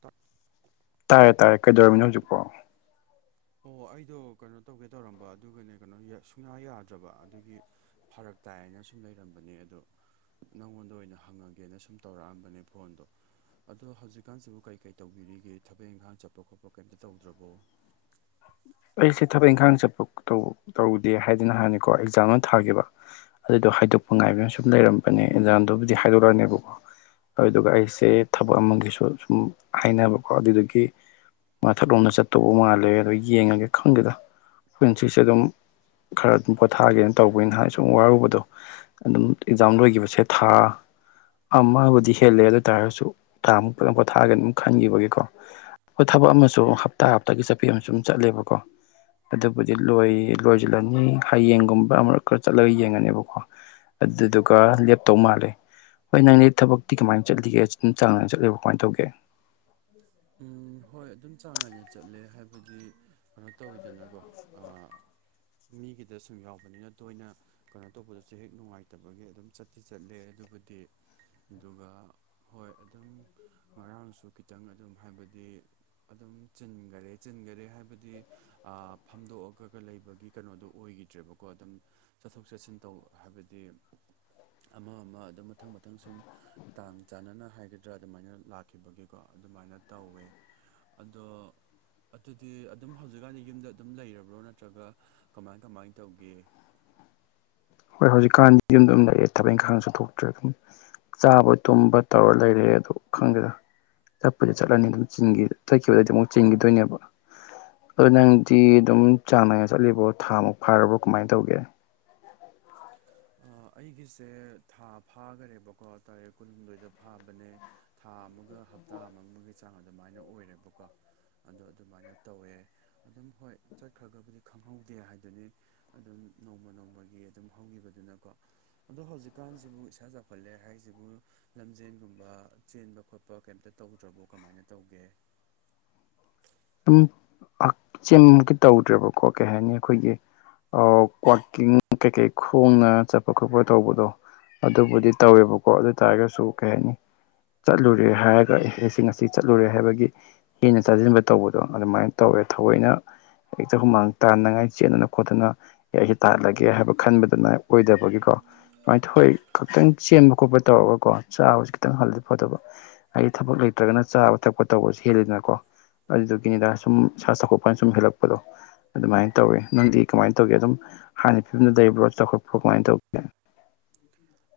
ꯇ ꯇꯥꯔꯦ ꯇꯥꯔꯦ ꯀꯩꯗꯧꯃꯤꯅꯣ ꯍꯧꯖꯤꯛꯐꯥꯎ ꯎꯝ ꯑꯣ ꯑꯩꯗꯣ ꯀꯩꯅꯣ ꯇꯧꯒꯦ ꯇꯧꯔꯝꯕ ꯑꯗꯨꯒꯅꯦ ꯀꯩꯅꯣ ꯁꯨꯡꯌꯥ ꯌꯥꯗ꯭ꯔꯕ ꯑꯗꯨꯒꯤ ꯐꯔꯛ ꯇꯥꯏꯅ ꯅ ꯁꯨꯝ ꯂꯩꯔꯝꯕꯅꯦ ꯑꯗꯣ ꯅꯪꯉꯣꯟꯗ ꯑꯣꯏꯅ ꯍꯪꯉꯒꯦꯅ ꯁꯨꯝ ꯇꯧꯔꯛꯑꯝꯕꯅꯦ ꯐꯣꯟꯗꯣ ꯑꯗꯣ ꯍꯧꯖꯤꯛꯀꯥꯟꯁꯤꯕꯨ ꯀꯔꯤ ꯀꯩ ꯇꯧꯕꯤꯔꯤꯒꯦ ꯊꯕꯛ ꯏꯪꯈꯥꯡ ꯆꯠꯄ ꯈꯣꯠꯄ ꯄꯣꯀꯦꯠꯇ ꯇꯧꯗ꯭ꯔꯕꯣ ꯑꯩꯁꯦ ꯊꯕꯛ ꯏꯪꯈꯥꯡ ꯆꯠꯄ ꯇꯧꯗꯦ ꯍꯥꯏꯗꯅ ꯍꯥꯏꯥꯟꯅꯤꯀꯣ ꯑꯦꯛꯖꯥꯝ ꯑꯃ ꯊꯥꯕ ꯑꯗꯨꯗꯣ ꯍꯥꯏꯗꯣꯛꯄ ꯉꯥꯏꯕꯅ ꯁꯨꯝ ꯂꯩꯔꯝꯕꯅꯦ ꯑꯦꯟꯖꯥꯥꯡꯗꯨꯕꯨꯗꯤ ꯍꯥꯏꯗꯣꯛꯂꯅꯦꯕꯀꯣ ꯑꯗꯨꯗꯨꯒ ꯑꯩꯁꯦ ꯊꯕꯛ ꯑꯃꯒꯤꯁꯨ ꯁꯨꯝ ꯍꯥꯏꯅꯕꯀꯣ ꯑꯗꯨꯗꯒꯤ ꯃꯊꯛꯂꯣꯝꯗ ꯆꯠꯇꯧꯕ ꯃꯥꯜꯂꯦ ꯑꯗꯣ ꯌꯦꯡꯉꯒꯦ ꯈꯪꯒꯦꯗ ꯑꯩꯈꯣꯏꯅ ꯁꯤꯛꯁꯦ ꯑꯗꯨꯝ ꯈꯔ ꯑꯗꯨꯝ ꯄꯣꯊꯥꯒꯦꯅ ꯇꯧꯕꯅ ꯍꯥꯏ ꯁꯨꯝ ꯋꯥꯔꯨꯕꯗꯣ ꯑꯗꯨꯝ ꯑꯦꯛꯖꯥꯝ ꯂꯣꯏꯈꯤꯕꯁꯦ ꯊꯥ ꯑꯃꯕꯨꯗꯤ ꯍꯦꯜꯂꯦ ꯑꯗꯨ ꯑꯣꯏ ꯇꯥꯔꯁꯨ ꯀꯥꯃꯨꯛꯛꯇꯪ ꯄꯣꯊꯥꯒꯅ ꯑꯃꯨꯛ ꯈꯟꯈꯤꯕꯒꯤꯀꯣ ꯍꯣꯏ ꯊꯕꯛ ꯑꯃꯁꯨ ꯍꯞꯇꯥ ꯍꯞꯇꯥꯒꯤ ꯆꯠꯄꯤ ꯑꯃꯁꯨ ꯑꯗꯨꯝ ꯆꯠꯂꯦꯕꯀꯣ ꯑꯗꯨꯕꯨꯗꯤ ꯂꯣꯏ ꯂꯣꯏꯁꯤꯜꯂꯅꯤ ꯍꯌꯦꯡꯒꯨꯝꯕ ꯑꯃꯛ ꯈꯔ ꯆꯠꯂꯒ ꯌꯦꯡꯉꯅꯦꯕꯀꯣ ꯑꯗꯨꯗꯨꯒ ꯂꯦꯞꯇꯧ ꯃꯥꯜꯂꯦ ꯍꯣꯏ ꯅꯪꯗꯤ ꯊꯕꯛꯇꯤ ꯀꯃꯥꯏꯅ ꯆꯠꯂꯤꯒꯦ ꯆꯥꯡ ꯅꯥꯏꯅ ꯆꯠꯂꯤꯕꯣ ꯀꯃꯥꯏꯅ ꯇꯧꯒꯦ ꯎꯝ ꯍꯣꯏ ꯑꯗꯨꯝ ꯆꯥꯡ ꯅꯥꯏꯅ ꯆꯠꯂꯦ ꯍꯥꯏꯕꯗꯤ ꯀꯩꯅꯣ ꯇꯧꯋꯤꯗꯅꯀꯣ ꯃꯤꯒꯤꯗ ꯁꯨꯝ ꯌꯥꯎꯕꯅꯤꯅ ꯇꯣꯏꯅ ꯀꯩꯅꯣ ꯇꯧꯕꯗꯁꯨ ꯍꯦꯛ ꯅꯨꯡꯉꯥꯏꯇꯕꯒꯤ ꯑꯗꯨꯝ ꯆꯠꯇꯤ ꯆꯠꯂꯦ ꯑꯗꯨꯕꯨꯗꯤ ꯑꯗꯨꯒ ꯍꯣꯏ ꯑꯗꯨꯝ ꯉꯔꯥꯡꯁꯨ ꯈꯤꯇꯪ ꯑꯗꯨꯝ ꯍꯥꯏꯕꯗꯤ ꯑꯗꯨꯝ ꯆꯤꯟꯈꯔꯦ ꯆꯤꯟꯈꯔꯦ ꯍꯥꯏꯕꯗꯤ ꯐꯝꯗꯣꯛꯑꯒꯒ ꯂꯩ ꯒꯤ ꯀꯩꯅꯣꯗꯣ ꯑꯣꯏꯈꯤꯗ꯭ꯔꯦꯕꯀꯣ ꯑꯗꯨꯝ ꯆꯠꯊꯣꯛ ꯆꯠꯁꯤꯟ ꯇꯧ ꯍꯥꯏꯕꯗꯤ ꯑꯃ ꯑꯃ ꯑꯗꯨꯝ ꯃꯊꯪ ꯃꯊꯪ ꯁꯨꯝ ꯇꯥꯟ ꯆꯥꯟꯅꯅ ꯍꯥꯏꯒꯗ꯭ꯔꯥ ꯑꯗꯨꯃꯥꯏꯅ ꯂꯥꯛꯈꯤꯕꯒꯤꯀꯣ ꯑꯗꯨꯃꯥꯏꯅ ꯇꯧꯋꯦ ꯑꯗꯣ ꯑꯗꯨꯗꯤ ꯑꯗꯨꯝ ꯍꯧꯖꯤꯛꯀꯥꯟꯗꯤ ꯌꯨꯝꯗ ꯑꯗꯨꯝ ꯂꯩꯔꯕ꯭ꯔꯣ ꯅꯠꯇ꯭ꯔꯒ ꯀꯃꯥꯏ ꯀꯃꯥꯏ ꯇꯧꯒꯦ [unintelligible] ꯍꯣꯏ ꯍꯧꯖꯤꯛꯀꯥꯟꯗꯤ ꯌꯨꯝꯗ ꯑꯗꯨꯝ ꯂꯩꯔꯦ ꯊꯕꯛ ꯏꯪꯈꯥꯡꯁꯨꯠꯊ ꯊꯣꯛꯇ꯭ꯔꯦ ꯑꯗꯨꯝ ꯆꯥꯕ ꯇꯨꯝꯕ ꯇꯧꯔ ꯂꯩꯔꯦ ꯑꯗꯨ ꯈꯪꯗꯦꯗ ꯆꯠꯄꯁ ꯆꯠꯂꯅꯤ ꯑꯗꯨꯝ ꯆ ꯆꯠꯈꯤꯕꯗꯗꯤ ꯑꯃꯨꯛ ꯆꯤꯡꯈꯤꯗꯣꯏꯅꯦꯕ ꯑꯣ ꯅꯪꯗꯤ ꯑꯗꯨꯝ ꯆꯥꯡ ꯅꯥꯏꯅ ꯆꯠꯂꯤꯕꯣ ꯊꯥ ꯃꯨꯛ ꯐꯥꯔꯕ꯭ꯔꯣ ꯀꯃꯥꯏꯅ ꯇꯧꯒꯦ ꯑꯩꯒꯤ ꯁꯦ ꯊꯥ ꯐꯥꯈꯔꯦꯕꯀꯣ ꯇꯥꯔꯛ ꯀꯨꯟꯍꯨꯝꯗꯣꯏꯗ ꯐꯥꯕꯅꯦ ꯊꯥ ꯑꯃꯒ ꯍꯞꯇꯥ ꯈꯥꯃꯕꯒꯤ ꯆꯥꯡ ꯑꯗꯨꯃꯥꯏꯅ ꯑꯣꯏꯔꯦꯕꯀꯣ ꯑꯗꯣ ꯑꯗꯨꯃꯥꯏꯅ ꯇꯧꯋꯦ ꯑꯗꯨꯝ ꯍꯣꯏ ꯆꯠꯈ꯭ꯔꯒꯕꯨꯗꯤ ꯈꯪꯍꯧꯗꯦ ꯍꯥꯏꯗꯨꯅꯤ ꯑꯗꯨꯝ ꯅꯣꯡꯃ ꯅꯣꯡꯃꯒꯤ ꯑꯗꯨꯝ ꯍꯧꯈꯤꯕꯗꯨꯅꯀꯣ ꯑꯗꯣ ꯍꯧꯖꯤꯛꯀꯥꯟꯁꯤꯕꯨ ꯏꯁꯥ ꯆꯥꯎꯈꯠꯂꯦ ꯍꯥꯏꯁꯤꯕꯨ ꯂꯝꯖꯦꯟꯒꯨꯝꯕ ꯆꯦꯟꯕ ꯈꯣꯠꯄ ꯀ ꯇꯧꯗ꯭ꯔꯕꯣ ꯀꯃꯥꯏꯅ ꯇꯧꯒꯦ ꯑꯗꯨꯝꯛꯆꯃꯨꯀꯤ ꯇꯧꯗ꯭ꯔꯦꯕꯀꯣ ꯀꯩ ꯍꯥꯏꯅꯤ ꯑꯩꯈꯣꯏꯒꯤ ꯀꯋꯥꯛꯀꯤꯡ ꯀꯩꯀꯩ ꯈꯣꯡꯅ ꯆꯠꯄ ꯈꯣꯠꯄ ꯇꯧꯕꯗꯣ ꯑꯗꯨꯕꯨꯗꯤ ꯇꯧꯋꯦꯕꯀꯣ ꯑꯗꯨ ꯑꯣꯏ ꯇꯥꯔꯒꯁꯨ ꯀꯩ ꯍꯥꯏꯅꯤ ꯆꯠꯂꯨꯔꯦ ꯍꯥꯏꯔꯒꯁꯤꯡ ꯑꯁꯤꯁꯤ ꯆꯠꯂꯨꯔꯦ ꯍꯥꯏꯕꯒꯤ ꯍꯦꯩꯅ ꯇꯥꯁꯤꯟꯕ ꯇꯧꯕꯗꯣ ꯑꯗꯨꯃꯥꯏꯅ ꯇꯧꯋꯦ ꯊꯑꯣꯏꯅ ꯍꯦꯛꯇ ꯍꯨꯃꯥꯡ ꯇꯥꯅꯉꯥꯏ ꯆꯦꯗꯅ ꯈꯣꯠꯇꯅ ꯑꯦ ꯑꯩꯁ ꯇꯥꯜꯂꯒꯦ ꯍꯥꯏꯕ ꯈꯟꯕꯗꯨꯅ ꯑꯣꯏꯗꯕꯒꯤꯀꯣ ꯁꯨꯃꯥꯏꯅ ꯊꯣꯏ ꯈꯛꯇꯪ ꯆꯦꯟꯕ ꯈꯣꯠꯄ ꯇꯧꯔꯒꯀꯣ ꯆꯥꯕꯁꯤꯦ ꯈꯤꯇꯪ ꯍꯜꯜꯂꯤ ꯐꯣꯠꯇꯕ ꯍꯥꯏꯗꯤ ꯊꯕꯛ ꯂꯩ ꯅꯠꯇ꯭ꯔꯒꯅ ꯆꯥꯕ ꯊꯛꯄ ꯇꯧꯕꯁꯨ ꯍꯦꯜꯂꯤꯗꯅꯀꯣ ꯑꯗꯨꯗꯨꯒꯤꯅꯤꯗ ꯁꯨꯝ ꯁꯥ ꯆꯥꯎꯈꯠꯄꯅ ꯁꯨꯝ ꯍꯦꯜꯂꯛꯄꯗꯣ ꯑꯗꯨꯃꯥꯏꯅ ꯇꯧꯋꯤ ꯅꯪꯗꯤ ꯀꯃꯥꯏꯅ ꯇꯧꯒꯦ ꯑꯗꯨꯝ ꯍꯥꯟꯅ ꯐꯤꯕꯝꯗ ꯂꯩꯕ꯭ꯔꯣ ꯆꯥꯎꯈꯠꯄ꯭ꯔꯣ ꯀꯃꯥꯏꯅ ꯇꯧꯒꯦ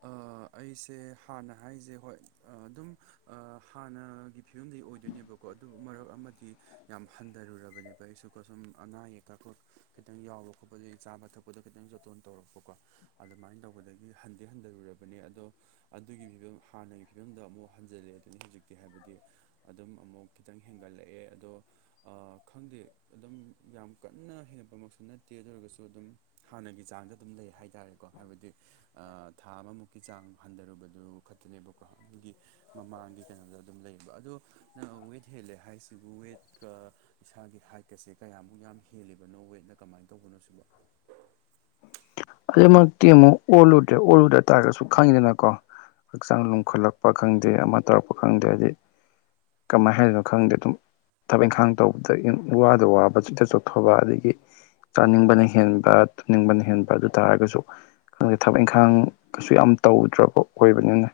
ꯑꯥ ꯑꯩꯁꯦ ꯍꯥꯟꯅ ꯍꯥꯏꯁꯦ ꯍꯣꯏ ꯑꯗꯨꯝ ꯍꯥꯟꯅꯒꯤ ꯐꯤꯕꯝꯗꯒꯤ ꯑꯣꯏꯗꯣꯏꯅꯦꯕꯀꯣ ꯀꯣ ꯑꯗꯨ ꯃꯔꯛ ꯑꯃꯗꯤ ꯌꯥꯝ ꯍꯟꯊꯔꯨꯔꯕꯅꯦꯕ ꯑꯩꯁꯨꯀꯣ ꯁꯨꯝ ꯑꯅꯥ ꯑꯌꯦꯛꯀꯈꯠ ꯈꯤꯇꯪ ꯌꯥꯎ ꯍꯧꯔꯛ ꯈꯣꯠꯄꯗꯒꯤꯩ ꯆꯥꯕ ꯊꯛꯄꯗ ꯈꯤꯇꯪ ꯆꯣꯇꯣꯟ ꯇꯧꯔꯛꯄꯀꯣ ꯑꯗꯨꯃꯥꯏꯅ ꯇꯧꯕꯗꯒꯤ ꯍꯟꯗꯤ ꯍꯟꯊꯔꯨꯔꯕꯅꯤ ꯑꯗꯣ ꯑꯗꯨꯒꯤ ꯐꯤꯕꯝ ꯍꯥꯟꯅꯒꯤ ꯐꯤꯕꯝꯗ ꯑꯃꯨꯛ ꯍꯟꯖꯤꯜꯂꯛꯦ ꯑꯗꯨꯅꯤ ꯍꯧꯖꯤꯛꯇꯤ ꯍꯥꯏꯕꯗꯤ ꯑꯗꯨꯝ ꯑꯃꯨꯛ ꯈꯤꯇꯪ ꯍꯦꯟꯒꯠꯂꯛꯑꯦ ꯑꯗꯣ ꯈꯪꯗꯦ ꯑꯗꯨꯝ ꯌꯥꯝ ꯀꯟꯅ ꯍꯦꯟꯒꯠꯄꯃꯛꯁꯨ ꯅꯠꯇꯦ ꯑꯗꯨ ꯑꯣꯏꯔꯒꯁꯨ ꯑꯗꯨꯝ ꯍꯥꯟꯅꯒꯤ ꯆꯥꯡꯗ ꯑꯗꯨꯝ ꯂꯩ ꯍꯥꯏꯇꯥꯔꯦꯀꯣ ꯍꯥꯏꯕꯗꯤ ꯊꯥ ꯑꯃꯃꯨꯛꯀꯤ ꯆꯥꯡ ꯍꯟꯊꯔꯨꯕꯗꯨ ꯈꯛꯇꯅꯦꯕꯀꯣ ꯑꯗꯨꯒꯤ ꯃꯃꯥꯡꯒꯤ ꯀꯩꯅꯣꯗ ꯑꯗꯨꯝ ꯂꯩꯌꯦꯕ ꯑꯗꯨ ꯋꯦꯠ ꯍꯦꯜꯂꯦ ꯍꯥꯏꯁꯤꯕꯨ ꯋꯦꯠꯀ ꯏꯁꯥꯒꯤ ꯍꯥꯏꯠꯀꯁꯦ ꯀꯌꯥꯃꯨꯛ ꯌꯥꯝ ꯍꯦꯜꯂꯤꯕꯅꯣ ꯋꯦꯠꯅ ꯀꯃꯥꯏꯅ ꯇꯧꯕꯅꯣ ꯁꯤꯕ ꯑꯗꯨꯩꯃꯛꯇꯤ ꯑꯃꯨꯛ ꯑꯣꯜꯂꯨꯗ꯭ꯔꯦ ꯑꯣꯜꯂꯨꯗ ꯇꯥꯔꯒꯁꯨ ꯈꯪꯉꯤꯗꯅꯀꯣ ꯍꯛꯆꯥꯡ ꯂꯨꯝꯈꯠꯂꯛꯄ ꯈꯪꯗꯦ ꯑꯃ ꯇꯧꯔꯛꯄ ꯈꯪꯗꯦ ꯍꯥꯏꯗꯤ ꯀꯃꯥꯏ ꯍꯥꯏꯗꯣꯏꯅꯣ ꯈꯪꯗꯦ ꯑꯗꯨꯝ ꯊꯕꯛ ꯏꯪꯈꯥꯡ ꯇꯧꯕꯗ ꯋꯥꯗ ꯋꯥꯕ ꯆꯤꯊ ꯆꯣꯛꯊꯣꯛꯕ ꯑꯗꯒꯤ ꯆꯥꯅꯤꯡꯕꯅ ꯍꯦꯟꯕ ꯇꯨꯅꯤꯡꯕꯅ ꯍꯦꯟꯕ ꯑꯗꯨ ꯇꯥꯔꯒꯁꯨ ꯈꯪꯗꯦ ꯊꯕꯛ ꯏꯪꯈꯥꯡ ꯀꯩꯁꯨ ꯌꯥꯝ ꯇꯧꯗ꯭ꯔꯕ ꯑꯣꯏꯕꯅꯤꯅ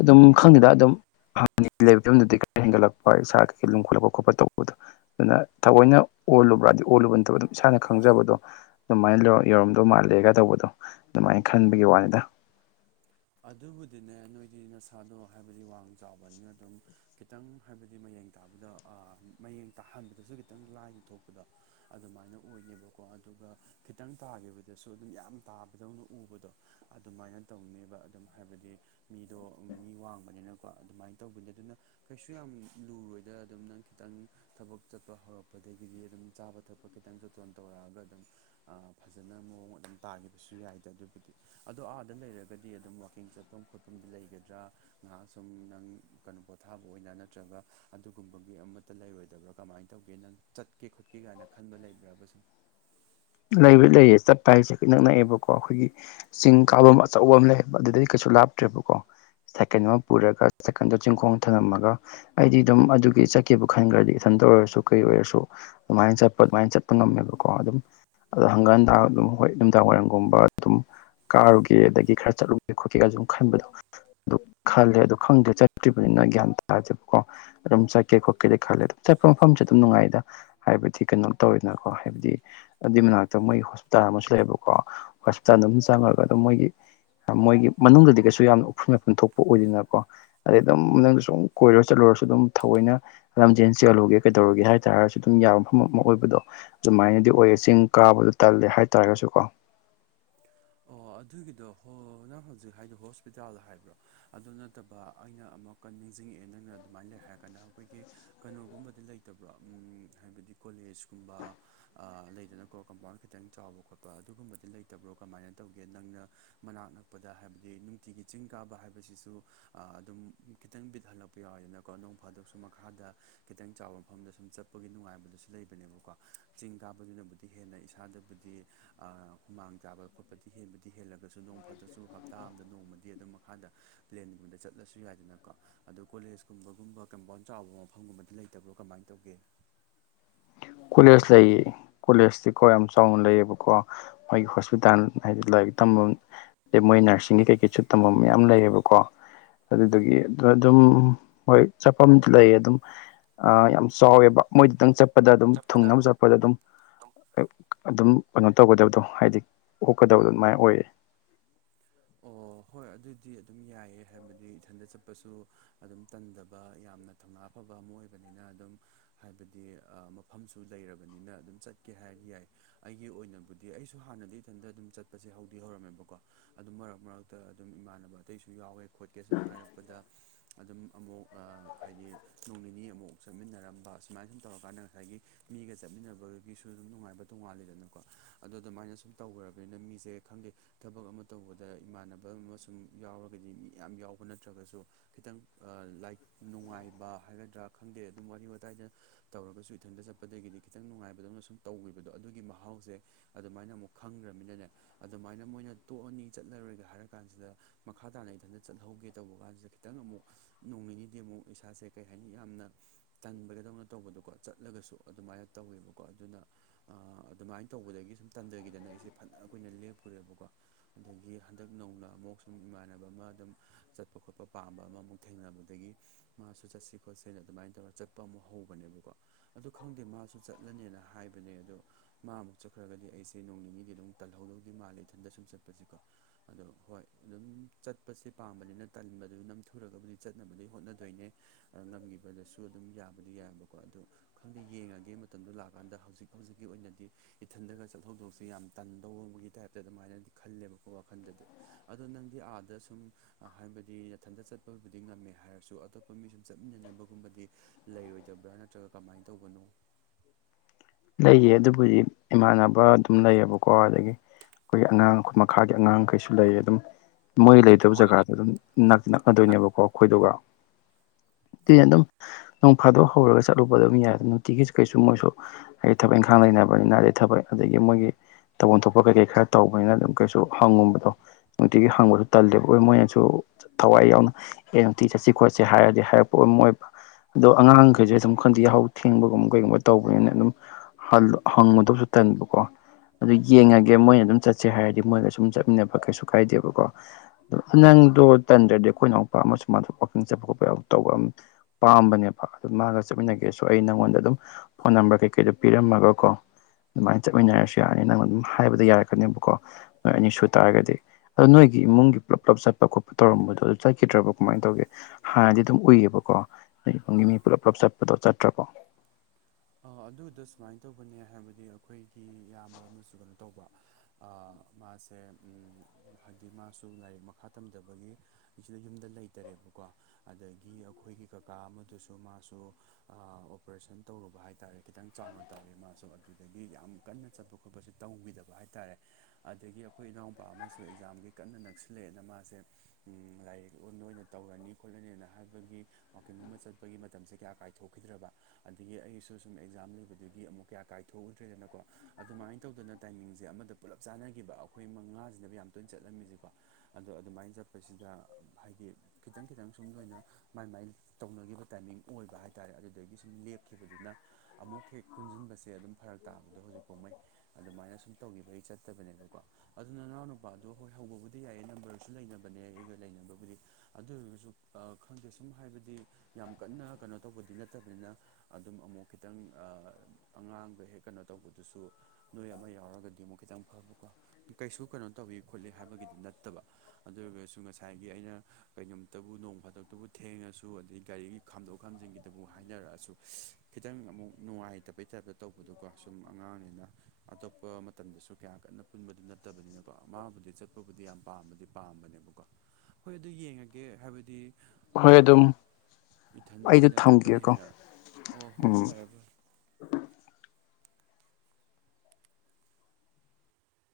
ꯑꯗꯨꯝ ꯈꯪꯉꯦꯗ ꯑꯗꯨꯝ ꯍꯉ ꯂꯩꯕ ꯐꯤꯕꯗꯨꯗꯤ ꯈꯔ ꯍꯦꯟꯒꯠꯂꯛꯄ ꯏꯁꯥ ꯀꯩ ꯂꯨꯝꯈꯠꯂꯛꯄ ꯈꯣꯠꯄ ꯇꯧꯕꯗꯣ ꯑꯗꯨꯅ ꯊꯑꯣꯏꯅ ꯑꯣꯜꯂꯨꯕ꯭ꯔꯥꯗꯤ ꯑꯣꯜꯂꯨꯕ ꯅꯠꯇꯕ ꯑꯗꯨꯝ ꯏꯁꯥꯅ ꯈꯪꯖꯕꯗꯣ ꯑꯗꯨꯃꯥꯏꯅ ꯌꯧꯔꯝ ꯑꯣ ꯃꯥꯜꯂꯦꯒ ꯇꯧꯕꯗꯣ ꯑꯗꯨꯃꯥꯏꯅ ꯈꯟꯕꯒꯤ ꯋꯥꯅꯤꯗ ꯑꯗꯨꯕꯨꯗꯤꯅꯦ ꯅꯣꯏꯗꯤ ꯅꯁꯥꯗꯣ ꯍꯥꯏꯕꯗꯤ ꯋꯥꯡ ꯆꯥꯎꯕꯅꯤꯅ ꯑꯗꯨꯝ ꯈꯤꯇꯪ ꯍꯥꯏꯕꯗꯤ ꯃ ꯍꯌꯦꯡ ꯇꯥꯕꯗ ꯃꯌꯦꯡ ꯇꯥꯍꯟꯕꯗꯁꯨ ꯈꯤꯇꯪ ꯂꯥꯏꯅ ꯊꯣꯛꯄꯗ ꯑꯗꯨꯃꯥꯏꯅ ꯑꯣꯏꯅꯅꯦꯕꯀꯣ ꯑꯗꯨꯒ ꯈꯤꯇꯪ ꯇꯥꯈꯤꯕꯗꯁꯨ ꯑꯗꯨꯝ ꯌꯥꯝ ꯇꯥꯕꯗꯧꯅ ꯎꯕꯗꯣ ꯑꯗꯨꯃꯥꯏꯅ ꯇꯧꯅꯦꯕ ꯑꯗꯨꯝ ꯍꯥꯏꯕꯗꯤ ꯃꯤꯗꯣ ꯃꯤ ꯋꯥꯡꯕꯅꯤꯅꯀꯣ ꯑꯗꯨꯃꯥꯏꯅ ꯇꯧꯕꯅꯤ ꯑꯗꯨꯅ ꯀꯩꯁꯨ ꯌꯥꯝ ꯂꯨꯔꯣꯏꯗ ꯑꯗꯨꯝ ꯅꯪ ꯈꯤꯇꯪ ꯊꯕꯛ ꯆꯠꯄ ꯍꯧꯔꯛꯄꯗꯒꯤꯗꯤ ꯑꯗꯨꯝ ꯆꯥꯕ ꯊꯛꯄ ꯈꯤꯇꯪ ꯆꯣꯠ ꯆꯣꯟ ꯇꯧꯔꯛꯑꯒ ꯑꯗꯨꯝ ꯐꯖꯅ ꯃꯑꯣꯡ ꯑꯗꯨꯝ ꯇꯥꯈꯤꯕꯁꯨ ꯌꯥꯏꯗꯦ ꯑꯗꯨꯕꯨꯗꯤ ꯑꯗꯣ ꯑꯥꯗ ꯂꯩꯔꯒꯗꯤ ꯑꯗꯨꯝ ꯀꯤꯡ ꯆꯠꯐꯝ ꯈꯣꯠꯐꯝꯗꯤ ꯂꯩꯒꯗ꯭ꯔꯥ ꯉꯥꯏꯍꯥꯛ ꯁꯨꯝ ꯅꯪ ꯀꯩꯅꯣ ꯄꯣꯊꯥꯕ ꯑꯣꯏꯅ ꯅꯠꯇ꯭ꯔꯒ ꯑꯗꯨꯒꯨꯝꯕꯒꯤ ꯑꯃꯠꯇ ꯂꯩꯔꯣꯏꯗꯕ꯭ꯔꯥ ꯀꯃꯥꯏꯅ ꯇꯧꯒꯦ ꯅꯪ ꯆꯠꯀꯦ ꯈꯣꯠꯀꯦ ꯀꯥꯏꯅ ꯈꯟꯕ ꯂꯩꯕ꯭ꯔꯥꯕ [unintelligible] ꯂꯩꯕ ꯂꯩꯌꯦ ꯆꯠꯄ ꯍꯥꯏꯁꯦ ꯑꯩꯣꯏꯅꯛ ꯅꯛꯑꯦꯕꯀꯣ ꯑꯩꯈꯣꯏꯒꯤ ꯆꯤꯡ ꯀꯥꯐꯝ ꯑꯆꯧꯕ ꯑꯃ ꯂꯩꯌꯦꯕ ꯑꯗꯨꯗꯩ ꯀꯩꯁꯨ ꯂꯥꯞ ꯇ꯭ꯔꯦꯕꯨꯀꯣ ꯁꯦꯀꯟ ꯑꯃ ꯄꯨꯔꯒ ꯁꯀꯗꯣ ꯆꯤꯡꯈꯣꯡ ꯊꯝꯂꯝꯝꯃꯒ ꯑꯩꯗꯤ ꯑꯗꯨꯝ ꯑꯗꯨꯒꯤ ꯆꯠꯀꯦꯕꯨ ꯈꯟꯈ꯭ꯔꯗꯤ ꯑꯗꯣ ꯑꯣꯏꯔꯁꯨ ꯀꯩ ꯑꯣꯏꯔꯁꯨ ꯑꯗꯨꯃꯥꯏꯅ ꯆꯠꯄ ꯑꯗꯨꯃꯥꯏꯅ ꯆꯠꯄ ꯉꯝꯃꯦꯕꯀꯣ ꯑꯗꯨꯝ ꯑꯗꯣ ꯍꯪꯒꯠ ꯍꯟꯗ ꯑꯗꯨꯝ ꯍꯣꯏ ꯅꯨꯃꯤꯗꯥꯡ ꯋꯥꯏꯔꯝꯒꯨꯝꯕ ꯑꯗꯨꯝ ꯀꯥꯔꯨꯒꯦ ꯑꯗꯒꯤ ꯈꯔ ꯆꯠꯂꯨꯒꯦ ꯈꯣꯠꯀꯦꯒ ꯁꯨꯝ ꯈꯟꯕꯗꯣ ꯑꯗꯨ ꯈꯜꯂꯦ ꯑꯗꯨ ꯈꯪꯗ꯭ꯔꯦ ꯆꯠꯇ꯭ꯔꯤꯕꯅꯤꯅ ꯅꯥ ꯒꯌꯥꯟ ꯇꯥꯗꯦꯕꯊꯣ ꯑꯗꯨꯝ ꯆꯠꯀꯦ ꯈꯣꯠꯀꯦ ꯈꯜꯂꯦ ꯑꯗꯨꯝ ꯆꯠꯄ ꯃꯐꯝꯁꯨ ꯑꯗꯨꯝ ꯅꯨꯡꯉꯥꯏꯗ ꯍꯥꯏꯕꯗꯤ ꯀꯩꯅꯣꯝ ꯇꯧꯋꯤꯗꯅꯀꯣ ꯍꯥꯏꯕꯗꯤ ꯑꯗꯨꯏ ꯃꯅꯥꯛꯇ ꯃꯣꯏꯒꯤ ꯍꯣꯁꯄꯤꯇꯥꯜ ꯑꯃꯁꯨ ꯂꯩꯌꯦꯕꯀꯣ ꯍꯣꯁꯄꯤꯇꯥꯜ ꯑꯗꯨꯝ ꯆꯪꯉ꯭ꯔꯒ ꯑꯗꯨꯝ ꯃꯣꯏꯒꯤ ꯃꯣꯏꯒꯤ ꯃꯅꯨꯡꯗꯗꯤ ꯀꯩꯁꯨ ꯌꯥꯝꯅ ꯎꯐꯨꯟ ꯋꯥꯏꯐꯨꯟ ꯊꯣꯛꯄ ꯑꯣꯏꯗꯅꯀꯣ ꯑꯗꯩ ꯑꯗꯨꯝ ꯅꯪꯖꯨ ꯁꯨꯝ ꯀꯣꯏꯔ ꯆꯠꯂꯨꯔ ꯑꯗꯨꯝ ꯊꯋꯣꯢꯅ ꯂꯝꯖꯦꯜ ꯆꯦꯜꯂꯨꯒꯦ ꯀꯩꯗꯧꯔꯨꯒꯦ ꯍꯥꯏ ꯇꯔꯁꯨ ꯑꯗꯨꯝ ꯌꯥꯕ ꯃꯐꯝꯑꯃ ꯑꯣꯏꯕꯗꯣ ꯑꯗꯨꯃꯥꯏ ꯅꯗꯤ ꯑꯣꯏꯌꯦ ꯆꯤꯡ ꯀꯥꯕꯗꯨ ꯇꯜꯂꯦ ꯍꯥꯏꯇꯥꯥꯔꯁꯨ ꯀꯣ ꯑꯣ ꯑꯗꯨꯒꯤꯗꯣ ꯍꯣ ꯍꯣ ꯅꯪ ꯍꯧꯖꯤꯛ ꯍꯥꯏꯗꯣ ꯍꯣꯁꯄꯤꯇꯥꯜ ꯍꯥꯏꯕ꯭ꯔꯣ ꯑꯗꯨ ꯅꯠꯇꯕ ꯑꯩꯅ ꯑꯃꯛꯀ ꯅꯤꯡꯖꯤꯡ ꯖꯤꯡꯉꯛꯑꯦ ꯅꯪꯅ ꯑꯗꯨꯃꯥꯏꯅ ꯂꯩ ꯍꯥꯏꯔ ꯀꯥꯟꯗ ꯑꯩꯈꯣꯏꯒꯤ ꯀꯩꯅꯣꯒꯨꯝꯕꯗꯤ ꯂꯩꯇꯕ꯭ꯔꯣ ꯎꯝ ꯍꯥꯏꯕꯗꯤ ꯀꯣꯂꯦꯖ ꯀꯨꯝ ꯕ ꯑ ꯂꯩꯗꯅꯀꯣ ꯀꯝꯄꯥꯎꯟ ꯈꯤꯇꯪ ꯆꯥꯎꯕ ꯈꯣꯠꯄ ꯑꯗꯨꯒꯨꯝꯕꯗꯤ ꯂꯩꯇꯕ꯭ꯔꯣ ꯀꯃꯥꯏꯅ ꯇꯧꯒꯦ ꯅꯪꯅ ꯃꯅꯥꯛ ꯅꯛꯄꯗ ꯍꯥꯏꯕꯗꯤ ꯅꯨꯡꯇꯤꯒꯤ ꯆꯤꯡ ꯀꯥꯕ ꯍꯥꯏꯕꯁꯤꯁꯨ ꯑꯗꯨꯝ ꯈꯤꯇꯪ ꯕꯤꯠ ꯍꯜꯂꯛꯄ ꯌꯥꯎꯋꯦꯗꯅꯀꯣ ꯅꯣꯡ ꯐꯥꯗꯣꯛꯁꯨ ꯃꯈꯥꯗ ꯈꯤꯇꯪ ꯆꯥꯎꯕ ꯃꯐꯝꯗ ꯁꯨꯝ ꯆꯠꯄꯒꯤ ꯅꯨꯡꯉꯥꯏꯗꯨꯁꯨ ꯂꯩ ꯕꯅꯦꯕꯀꯣ ꯆꯤꯡ ꯀꯥꯕꯗꯨꯅꯕꯨꯗꯤ ꯍꯦꯟꯅ ꯏꯁꯥꯗꯕꯨꯗꯤ ꯑ ꯍꯨꯃꯥꯡ ꯇꯥꯕ ꯈꯣꯠꯄ ꯄꯗꯤ ꯍꯦꯟꯕꯗꯤ ꯍꯦꯟ ꯍꯦꯜꯂꯒꯁꯨ ꯅꯣꯡ ꯐꯥꯗꯣꯛꯁꯨ ꯍꯞꯇꯥ ꯑꯃꯗ ꯅꯣꯡꯃꯗꯤ ꯑꯗꯨꯝ ꯃꯈꯥꯗ ꯄ꯭ꯂꯦꯟꯒꯨꯝꯕꯗ ꯆꯠꯂꯁꯨ ꯌꯥꯏꯗꯅꯀꯣ ꯀꯣꯂꯦꯖꯀꯨꯝꯕꯒꯨꯝꯕ ꯀꯝꯄꯥꯎꯟ ꯆꯥꯎꯕ ꯃꯐꯝꯒꯨꯝꯕꯗꯤ ꯂꯩꯇꯕ꯭ꯔꯣ ꯀꯃꯥꯏꯅ ꯇꯧꯒꯦ ꯀꯣꯂꯦꯁ ꯂꯩꯌꯦ ꯀꯣꯂꯦꯖꯇꯤꯀꯣ ꯌꯥꯝ ꯆꯥꯎꯅ ꯂꯩꯌꯦꯕꯀꯣ ꯃꯣꯏꯒꯤ ꯍꯣꯁꯄꯤꯇꯥꯜ ꯍꯥꯏꯗꯤ ꯂꯥꯏꯔꯤꯛ ꯇꯝꯕꯝꯗꯤ ꯃꯣꯢ ꯅꯔꯁꯤꯡꯒꯤ ꯀꯩꯀꯩꯁꯨ ꯇꯝꯚꯝ ꯃꯌꯥꯝ ꯂꯩꯌꯦꯕꯀꯣ ꯑꯗꯨꯗꯒꯤ ꯑꯗꯨꯝ ꯍꯣꯏ ꯆꯠꯐꯝ ꯂꯩꯌꯦ ꯑꯗꯨꯝ ꯑꯥ ꯌꯥꯝ ꯆꯥꯎꯋꯦꯕ ꯃꯣꯏꯗꯨꯇꯪ ꯆꯠꯄꯗ ꯑꯗꯨꯝ ꯊꯨꯡꯅꯕ ꯆꯠꯄꯗ ꯑꯗꯨꯝ ꯑꯗꯨꯝ ꯑꯗꯨꯝ ꯀꯩꯅꯣ ꯇꯧꯒꯗꯕꯗꯣ ꯍꯥꯏꯗꯤ ꯑꯣꯛꯀꯗꯕꯗꯣ ꯑꯗꯨꯃꯥꯏꯅ ꯑꯣꯏꯔꯦ ꯑꯣ ꯍꯣꯏ ꯑꯗꯨꯢꯗꯤ ꯑꯗꯨꯝ ꯌꯥꯏꯌꯦ ꯍꯥꯏꯕꯗꯤ ꯏꯊꯟꯗ ꯆꯠꯄꯁꯨ ꯑꯗꯨꯝ ꯇꯟꯗꯕ ꯌꯥꯝꯅ ꯊꯧꯅꯥ ꯐ ꯐꯕ ꯑꯃ ꯑꯣꯏꯕꯅꯤꯅ ꯑꯗꯨꯝ ꯍꯥꯏꯕꯗꯤ ꯃꯐꯝꯁꯨ ꯂꯩꯔꯕꯅꯤꯅ ꯑꯗꯨꯝ ꯆꯠꯀꯦ ꯍꯥꯏꯔꯗꯤ ꯌꯥꯏ ꯑꯩꯒꯤ ꯑꯣꯏꯅꯕꯨꯗꯤ ꯑꯩꯁꯨ ꯍꯥꯟꯅꯗꯤ ꯏꯊꯟꯇ ꯑꯗꯨꯝ ꯆꯠꯄꯁꯦ ꯍꯧꯗꯤ ꯍꯧꯔꯝꯃꯦꯕꯀꯣ ꯑꯗꯨꯝ ꯃꯔꯛ ꯃꯔꯛꯇ ꯑꯗꯨꯝ ꯏꯃꯥꯟꯅꯕ ꯑꯇꯩꯁꯨ ꯌꯥꯎꯋꯦ ꯈꯣꯠꯀꯦ ꯁꯨꯝ ꯍꯥꯏꯔꯛꯄꯗ ꯑꯗꯨꯝ ꯑꯃꯨꯛ ꯍꯥꯏꯗꯤ ꯅꯣꯡ ꯅꯤꯅꯤ ꯑꯃꯨꯛ ꯆꯠꯃꯤꯟꯅꯔꯝꯕ ꯁꯨꯃꯥꯏꯅ ꯁꯨꯝ ꯇꯧꯔꯀꯥꯟꯗ ꯉꯁꯥꯏꯒꯤ ꯃꯤꯒ ꯆꯠꯃꯤꯟꯅꯕꯒꯤ ꯁꯨ ꯑꯗꯨꯝ ꯅꯨꯡꯉꯥꯏꯕ ꯇꯣꯡꯉꯥꯜꯂꯤꯗꯅꯀꯣ ꯑꯗꯣ ꯑꯗꯨꯃꯥꯏꯅ ꯁꯨꯝ ꯇꯧꯒꯔꯕꯅꯤꯅ ꯃꯤꯖꯦ ꯈꯪꯗꯦ ꯊꯕꯛ ꯑꯃ ꯇꯧꯕꯗ ꯏꯃꯥꯟꯅꯕ ꯑꯃꯁꯨꯡ ꯌꯥꯎꯔꯒꯗꯤ ꯃꯤ ꯌꯥꯝ ꯌꯥꯎꯕ ꯅꯠꯇ꯭ꯔꯒꯁꯨ ꯈꯤꯇꯪ ꯂꯥꯏ ꯅꯨꯡꯉꯥꯏꯕ ꯍꯥꯏꯒꯗ꯭ꯔꯥ ꯈꯪꯗꯦ ꯑꯗꯨꯝ ꯋꯥꯔꯤ ꯋꯥꯇꯥꯏꯗ ꯇꯧꯔꯒꯁꯨ ꯏꯊꯟꯗ ꯆꯠꯄꯗꯒꯤꯗꯤ ꯈꯤꯇꯪ ꯅꯨꯡꯉꯥꯏꯕꯗꯣ ꯑꯗꯨꯅ ꯁꯨꯝ ꯇꯧꯒꯤꯕꯗꯣ ꯑꯗꯨꯒꯤ ꯃꯍꯥꯎꯁꯦ ꯑꯗꯨꯃꯥꯏꯅ ꯑꯃꯨꯛ ꯈꯪꯒ꯭ꯔꯝꯅꯤꯅꯅꯦ ꯑꯗꯨꯃꯥꯏꯅ ꯃꯣꯏꯅ ꯇꯣꯛꯑꯅꯤ ꯆꯠꯂꯔꯣꯏꯒ ꯍꯥꯏꯔ ꯀꯥꯟꯁꯤꯗ ꯃꯈꯥ ꯇꯥꯅ ꯏꯊꯟꯇ ꯆꯠꯍꯧꯒꯦ ꯇꯧꯕ ꯀꯥꯟꯁꯤꯗ ꯈꯤꯇꯪ ꯑꯃꯨꯛ ꯅꯨꯡ ꯅꯤꯗꯤ ꯑꯃꯨꯛ ꯏꯁꯥꯁꯦ ꯀꯩ ꯍꯥꯏꯅꯤ ꯌꯥꯝꯅ ꯇꯟꯕꯒꯗꯧꯅ ꯇꯧꯕꯗꯣꯀꯣ ꯆꯠꯂꯒꯁꯨ ꯑꯗꯨꯃꯥꯏꯅ ꯇꯧꯋꯦꯕ ꯀꯣ ꯑꯗꯨꯅ ꯑꯗꯨꯃꯥꯏꯅ ꯇꯧꯕꯗꯒꯤ ꯁꯨꯝ ꯇꯟꯗꯒꯤꯗꯅ ꯑꯩꯁꯦ ꯐꯅ ꯀꯨꯏꯅ ꯂꯦꯞꯄꯨꯔꯦꯕꯀꯣ ꯑꯗꯒꯤ ꯍꯟꯗꯛ ꯅꯧꯅ ꯑꯃꯨꯛ ꯁꯨꯝ ꯏꯃꯥꯟꯅꯕ ꯑꯃ ꯑꯗꯨꯝ ꯆꯠꯄ ꯈꯣꯠꯄ ꯄꯥꯝꯕ ꯑꯃꯃꯨꯛ ꯊꯦꯡꯅ ꯑꯗꯨꯗꯒꯤ ꯃꯥꯁꯨ ꯆꯠꯁꯤ ꯈꯣꯠꯁꯤꯅ ꯑꯗꯨꯃꯥꯏꯅ ꯇꯧꯔꯒ ꯆꯠꯄ ꯑꯃꯨꯛ ꯍꯧꯕꯅꯦꯕꯀꯣ ꯑꯗꯨ ꯈꯪꯗꯦ ꯃꯥꯁꯨ ꯆꯠ ꯂꯅꯤꯅ ꯍꯥꯏꯕꯅꯦ ꯑꯗꯣ ꯃꯥ ꯑꯃꯨꯛ ꯆꯠꯈ꯭ꯔꯒꯗꯤ ꯑꯩꯁꯦ ꯅꯣꯡ ꯅꯤꯗꯤ ꯑꯗꯨꯝ ꯇꯜꯍꯧꯗꯧꯗꯤ ꯃꯥꯜꯂꯤ ꯢꯊꯟꯗ ꯁꯨꯝ ꯆꯠꯄꯁꯤꯀꯣ ꯑꯗꯣ ꯍꯣꯏ ꯑꯗꯨꯝ ꯆꯠꯄꯁꯦ ꯄꯥꯝꯕꯅꯤꯅ ꯇꯟꯕꯗꯨ ꯅꯝꯊꯨꯔꯒꯕꯨꯗꯤ ꯆꯠꯅꯕ ꯍꯣꯠꯅꯗꯣꯏꯅꯦ ꯉꯝꯒꯤꯕꯗꯁꯨ ꯑꯗꯨꯝ ꯌꯥꯝꯕꯨꯗꯤ ꯌꯥꯝꯕꯀꯣ ꯑꯗꯣ ꯈꯪꯗꯦ ꯌꯦꯡꯉꯥꯒꯦ ꯃꯇꯝꯗ ꯂꯥꯛꯑꯀꯥꯟꯗ ꯍꯧꯖꯤꯛ ꯍꯧꯖꯤꯛꯀꯤ ꯑꯣꯏꯅꯗꯤ ꯏꯊꯟꯗꯒ ꯆꯠꯊꯣꯛꯇꯧꯁꯦ ꯌꯥꯝꯅ ꯇꯟꯗꯧꯕ ꯑꯃꯒꯤ ꯇꯥꯏꯞ ꯇ ꯑꯗꯨꯃꯥꯥꯏꯅ ꯈꯜꯂꯦꯕꯀꯣ ꯋꯥꯈꯟꯗꯗꯤ ꯑꯗꯣ ꯅꯪꯗꯤ ꯑꯥꯗ ꯁꯨꯝ ꯍꯥꯏꯕꯗꯤ ꯅꯊꯟꯗ ꯆꯠꯄꯕꯨꯗꯤ ꯉꯝꯃꯦ ꯍꯥꯏꯔꯁꯨ ꯑꯇꯣꯞꯄ ꯃꯤ ꯁꯨꯝ ꯆꯠꯃꯤꯟꯅꯅꯕꯒꯨꯝꯕꯗꯤ ꯂꯩꯔꯣꯏꯗꯕ꯭ꯔꯥ ꯅꯠꯇ꯭ꯔꯒ ꯀꯃꯥꯏꯅ ꯇꯧꯕꯅꯣ [inaudible] ꯂꯩꯌꯦ ꯑꯗꯨꯕꯨꯗꯤ ꯏꯃꯥꯟꯅꯕ ꯑꯗꯨꯝ ꯂꯩꯌꯦꯕꯀꯣ ꯑꯗꯒꯤ ꯑꯩꯈꯣꯏꯒꯤ ꯑꯉꯥꯡ ꯑꯩꯈꯣꯏ ꯃꯈꯥꯒꯤ ꯑꯉꯥꯡ ꯈꯩꯁꯨ ꯂꯩꯌꯦ ꯑꯗꯨꯝ ꯃꯣꯏ ꯂꯩꯇꯕ ꯖꯒꯥꯗ ꯑꯗꯨꯝ ꯅꯛꯅꯗꯣꯏꯅꯦꯕꯀꯣ ꯑꯩꯈꯣꯏꯗꯨꯒ [inaudible] ꯑꯗꯨꯅ ꯑꯗꯨꯝ ꯅꯣꯡ ꯐꯥꯗꯣꯛ ꯍꯧꯔꯒ ꯆꯠꯂꯨꯕꯗ ꯑꯗꯨꯝ ꯌꯥꯏ ꯅꯨꯡꯇꯤꯒꯤꯁꯨ ꯀꯩꯁꯨ ꯃꯣꯏꯁꯨ ꯍꯥꯏꯗꯤ ꯊꯕꯛ ꯏꯪꯈꯥꯡ ꯂꯩꯅꯕꯅꯤꯅ ꯂꯩ ꯊꯕꯛ ꯑꯗꯒꯤ ꯃꯣꯏꯒꯤ ꯇꯧꯐꯝ ꯊꯣꯛꯄ ꯀꯩ ꯀꯩ ꯈꯔ ꯇꯧꯕꯅꯤꯅ ꯑꯗꯨꯝ ꯀꯩꯁꯨ ꯍꯪꯉꯨꯝꯕꯗꯣ ꯅꯨꯡꯇꯤꯒꯤ ꯍꯪꯕꯁꯨ ꯇꯜꯂꯦꯕ ꯃꯣꯏꯅꯁꯨ ꯊꯋꯥꯏ ꯌꯥꯎꯅ ꯑꯦ ꯅꯨꯡꯇꯤꯒꯤ ꯆꯠ ꯑꯩꯈꯣꯏꯁꯦ ꯍꯥꯏꯔꯗꯤ ꯍꯥꯏꯔꯛꯄ ꯃꯣꯏ ꯑꯗꯣ ꯑꯉꯥꯡꯈꯩꯁꯦ ꯁꯝ ꯈꯪꯗꯦ ꯌꯥꯍꯧ ꯊꯦꯡꯕꯒꯨꯝꯕ ꯀꯩꯒꯨꯝꯕ ꯇꯧꯕꯅꯤꯅ ꯑꯗꯨꯝ ꯍꯜ ꯍꯪꯉꯨꯗꯕꯁꯨ ꯇꯟꯕꯀꯣ ꯑꯗꯨ ꯌꯦꯡꯉꯒꯦ ꯃꯣꯏꯅ ꯑꯗꯨꯝ ꯆꯠꯁꯦ ꯍꯥꯏꯔꯗꯤ ꯃꯣꯏꯅ ꯁꯨꯝ ꯆꯠꯃꯤꯟꯅꯕ ꯀꯩꯁꯨ ꯀꯥꯏꯗꯦꯕꯀꯣ ꯑꯗꯨ ꯗꯣ ꯇꯟꯗ꯭ꯔꯗꯤ ꯑꯩꯈꯣꯏꯅꯎꯄꯥ ꯑꯃꯁꯨ ꯃꯥꯗ ꯋꯥꯛꯀꯤꯡ ꯆꯠꯄ ꯈꯣꯠꯄ ꯇꯧꯕ ꯄꯥꯝꯕꯅꯦꯕ ꯑꯗꯨ ꯃꯥꯒ ꯆꯠꯃꯤꯟꯅꯒꯦꯁꯨ ꯑꯩ ꯅꯪꯉꯣꯟꯗ ꯑꯗꯨꯝ ꯐꯣꯟ ꯅꯝꯕꯔ ꯀꯩꯀꯩꯗꯣ ꯄꯤꯔꯝꯃꯒꯀꯣ ꯑꯗꯨꯃꯥꯏꯅ ꯆꯠꯃꯤꯟꯅꯔꯁꯨ ꯌꯥꯔꯅꯤ ꯅꯪ ꯑꯗꯨꯝ ꯍꯥꯏꯕꯗ ꯌꯥꯔꯛꯀꯅꯦꯕꯀꯣ ꯅꯣꯏ ꯑꯅꯤ ꯁꯨ ꯇꯥꯔꯒꯗꯤ ꯑꯗꯣ ꯅꯣꯏꯒꯤ ꯑꯩꯒꯤ ꯏꯃꯨꯡꯒꯤ ꯄꯨꯂꯞꯂꯞꯠꯄꯣꯠꯄ ꯇꯧꯔꯝꯕꯗꯣ ꯑꯗꯨ ꯆꯠꯈꯤꯗ꯭ꯔꯕ ꯀꯃꯥꯏꯅ ꯇꯧꯒꯦ ꯍꯥꯟꯅꯗꯤ ꯑꯗꯨꯝ ꯎꯏꯌꯦꯕꯀꯣꯒꯤ ꯃꯤ ꯄꯨꯂꯞ ꯄꯨꯞ ꯆꯠꯄꯗꯣ ꯆꯠꯇ꯭ꯔꯀꯣ ꯑꯗꯨꯗ ꯁꯨꯃꯥꯏꯅ ꯇꯧꯕꯅꯦ ꯍꯥꯏꯕꯗꯤ ꯑꯩꯈꯣꯏꯒꯤ ꯏꯌꯥꯝꯕ ꯑꯃꯁꯨ ꯀꯩꯅꯣ ꯇꯧꯕ ꯃꯥꯁꯦ ꯍꯥꯏꯗꯤ ꯃꯥꯁꯨ ꯂꯥꯏꯔꯤꯛ ꯃꯈꯥ ꯇꯝꯗꯕꯒꯤꯁꯤꯗ ꯌꯨꯝꯗ ꯂꯩꯇꯔꯦꯕ ꯣ ꯑꯗꯒꯤ ꯑꯩꯈꯣꯏꯒꯤ ꯀꯀꯥ ꯑꯃꯗꯨꯁꯨ ꯃꯥꯁꯨ ꯑꯣꯄꯔꯦꯁꯟ ꯇꯧꯔ ꯍꯥꯏ ꯇꯔꯦ ꯈꯤꯇꯪ ꯆꯥꯎꯅ ꯇꯧꯋꯤ ꯃꯥꯁꯨ ꯑꯗꯨꯗꯒꯤ ꯌꯥꯝ ꯀꯟꯅ ꯆꯠꯄ ꯈꯣꯠꯄꯁꯦ ꯇꯧꯕꯤꯗꯕ ꯍꯥꯏꯇꯥꯥꯔꯦ ꯑꯗꯒꯤ ꯑꯩꯈꯣꯏ ꯏꯅꯥꯎꯄꯥ ꯑꯃꯁꯨ ꯑꯦꯛꯖꯥꯝꯒꯤ ꯀꯟꯅ ꯅꯛꯁꯤꯜꯂꯛꯑꯦꯅ ꯃꯥꯁꯦ ꯂꯥꯏꯔꯤꯛ ꯂ ꯑꯣꯏꯅ ꯇꯧꯔꯅꯤ ꯈꯣꯠꯂꯅꯤꯅ ꯍꯥꯏꯕꯒꯤ ꯋꯀꯤꯡꯒꯨꯝꯕ ꯆꯠꯄꯒꯤ ꯃꯇꯝꯁꯦ ꯀꯌꯥ ꯀꯥꯏꯊꯣꯛꯈꯤꯗ꯭ꯔꯕ ꯑꯗꯒꯤ ꯑꯩ ꯨ ꯁꯨꯝ ꯑꯦꯛꯖꯥꯝ ꯂꯩꯕꯗꯨꯒꯤ ꯑꯃꯨꯛ ꯀꯌꯥ ꯀꯥꯏꯊꯣꯛꯎꯗ꯭ꯔꯦꯗꯅꯀꯣ ꯑꯗꯨꯃꯥꯏꯅ ꯇꯧꯗꯅ ꯇꯥꯏꯃꯤꯡꯁꯦ ꯑꯃꯗ ꯄꯨꯂꯞ ꯆꯥꯅ ꯈꯤꯕ ꯑꯩꯈꯣꯏ ꯉꯥꯁꯤꯗ ꯌꯥꯝ ꯇꯣꯏꯅ ꯆꯠꯂꯝꯃꯤꯁꯦꯀꯣ ꯑꯗꯣ ꯑꯗꯨꯃꯥꯏꯅ ꯆꯠꯄ ꯁꯤꯗ ꯍꯥꯏꯗꯤ ꯈꯤꯇꯪ ꯈꯤꯇꯪ ꯁꯨꯝ ꯂꯣꯏꯅ ꯃꯥꯏ ꯃꯥꯏ ꯇꯧꯅꯈꯤꯕ ꯇꯥꯏꯃꯤꯡ ꯑꯣꯏꯕ ꯍꯥꯏꯇꯥꯔꯦ ꯑꯗꯨꯗꯒꯤ ꯁꯨꯝ ꯂꯦꯞꯈꯤꯕꯗꯨꯅ ꯑꯃꯨꯛ ꯍꯦꯛ ꯄꯨꯟꯁꯤꯟꯕꯁꯦ ꯑꯗꯨꯝ ꯐꯔꯛ ꯇꯥꯕꯗꯣ ꯍꯧꯖꯤꯛꯐꯥꯎꯉꯩ ꯑꯗꯨꯃꯥꯏꯅ ꯁꯨꯝ ꯇꯧꯈꯤꯕꯩ ꯆꯠꯇꯕꯅꯦꯕꯀꯣ ꯑꯗꯨꯅ ꯅꯅꯥꯎ ꯅꯨꯄꯥꯗꯣ ꯍꯣꯏ ꯍꯧꯕꯕꯨꯗꯤ ꯌꯥꯏꯌꯦ ꯅꯝꯕꯔꯁꯨ ꯂꯩꯅꯕꯅꯦ ꯑꯩꯒ ꯂꯩꯅꯕꯕꯨꯗꯤ ꯑꯗꯨ ꯑꯣꯏꯔꯒꯁꯨ ꯈꯪꯗꯦ ꯁꯨꯝ ꯍꯥꯏꯕꯗꯤ ꯌꯥꯝ ꯀꯟꯅ ꯀꯩꯅꯣ ꯇꯧꯕꯗꯤ ꯅꯠꯇꯕꯅꯤꯅ ꯑꯗꯨꯝ ꯑꯃꯨꯛ ꯈꯤꯇꯪ ꯑꯉꯥꯡꯗ ꯍꯦꯛ ꯀꯩꯅꯣ ꯇꯧꯕꯗꯨꯁꯨ ꯅꯣꯏ ꯑꯃ ꯌꯥꯎꯔꯒꯗꯤ ꯑꯃꯨꯛ ꯈꯤꯇꯪ ꯐꯕꯀꯣ ꯀꯩꯁꯨ ꯀꯩꯅꯣ ꯇꯧꯏ ꯈꯣꯠꯂꯤ ꯍꯥꯏꯕꯒꯤꯗꯤ ꯅꯠꯇꯕ ꯑꯗꯨ ꯑꯣꯏꯔꯒꯁꯨ ꯉꯁꯥꯏꯒꯤ ꯑꯩꯅ ꯀꯩꯒꯨꯝꯝꯇꯕꯨ ꯅꯣꯡ ꯐꯗꯛꯇꯕꯨ ꯊꯦꯡꯉꯁꯨ ꯑꯗꯗꯒꯤ ꯒꯥꯔꯤꯒꯤ ꯈꯥꯝꯗꯣꯛ ꯈꯥ ꯁꯤꯡꯒꯤꯗꯕꯨ ꯍꯥꯏꯅꯔꯛꯑꯁꯨ ꯈꯤꯇꯪ ꯑꯃꯨꯛ ꯅꯨꯡꯉꯥꯏꯇꯕꯩꯇꯞꯇ ꯇꯧꯕꯗꯨꯀꯣ ꯁꯨꯝ ꯑꯉꯥꯡꯅꯤꯅ ꯑꯇꯣꯞꯄ ꯃꯇꯝꯗꯁꯨ ꯀꯌꯥ ꯀꯟꯅ ꯄꯨꯟꯕꯗꯤ ꯅꯠꯇꯕꯅꯤꯅꯀꯣ ꯑꯃꯥꯡꯕꯨꯗꯤ ꯆꯠꯄꯕꯨꯗꯤ ꯌꯥꯝ ꯄꯥꯝꯕꯗꯤ ꯄꯥꯝꯕꯅꯤ ꯀꯣ ꯍꯣꯏ ꯑꯗꯨ ꯌꯦꯡꯉꯒꯦ ꯍꯥꯏꯕꯗꯤ ꯍꯣꯏ ꯑꯗꯨꯝ ꯏꯊꯟꯗ ꯑꯩꯗꯣ ꯑꯣꯏꯅ ꯆꯠꯄꯅ ꯊꯝꯒꯦꯀꯣ ꯍꯦꯟꯅ ꯑꯣ ꯍꯣ ꯍꯣ ꯎꯝ ꯐꯔꯦ ꯐꯔꯦ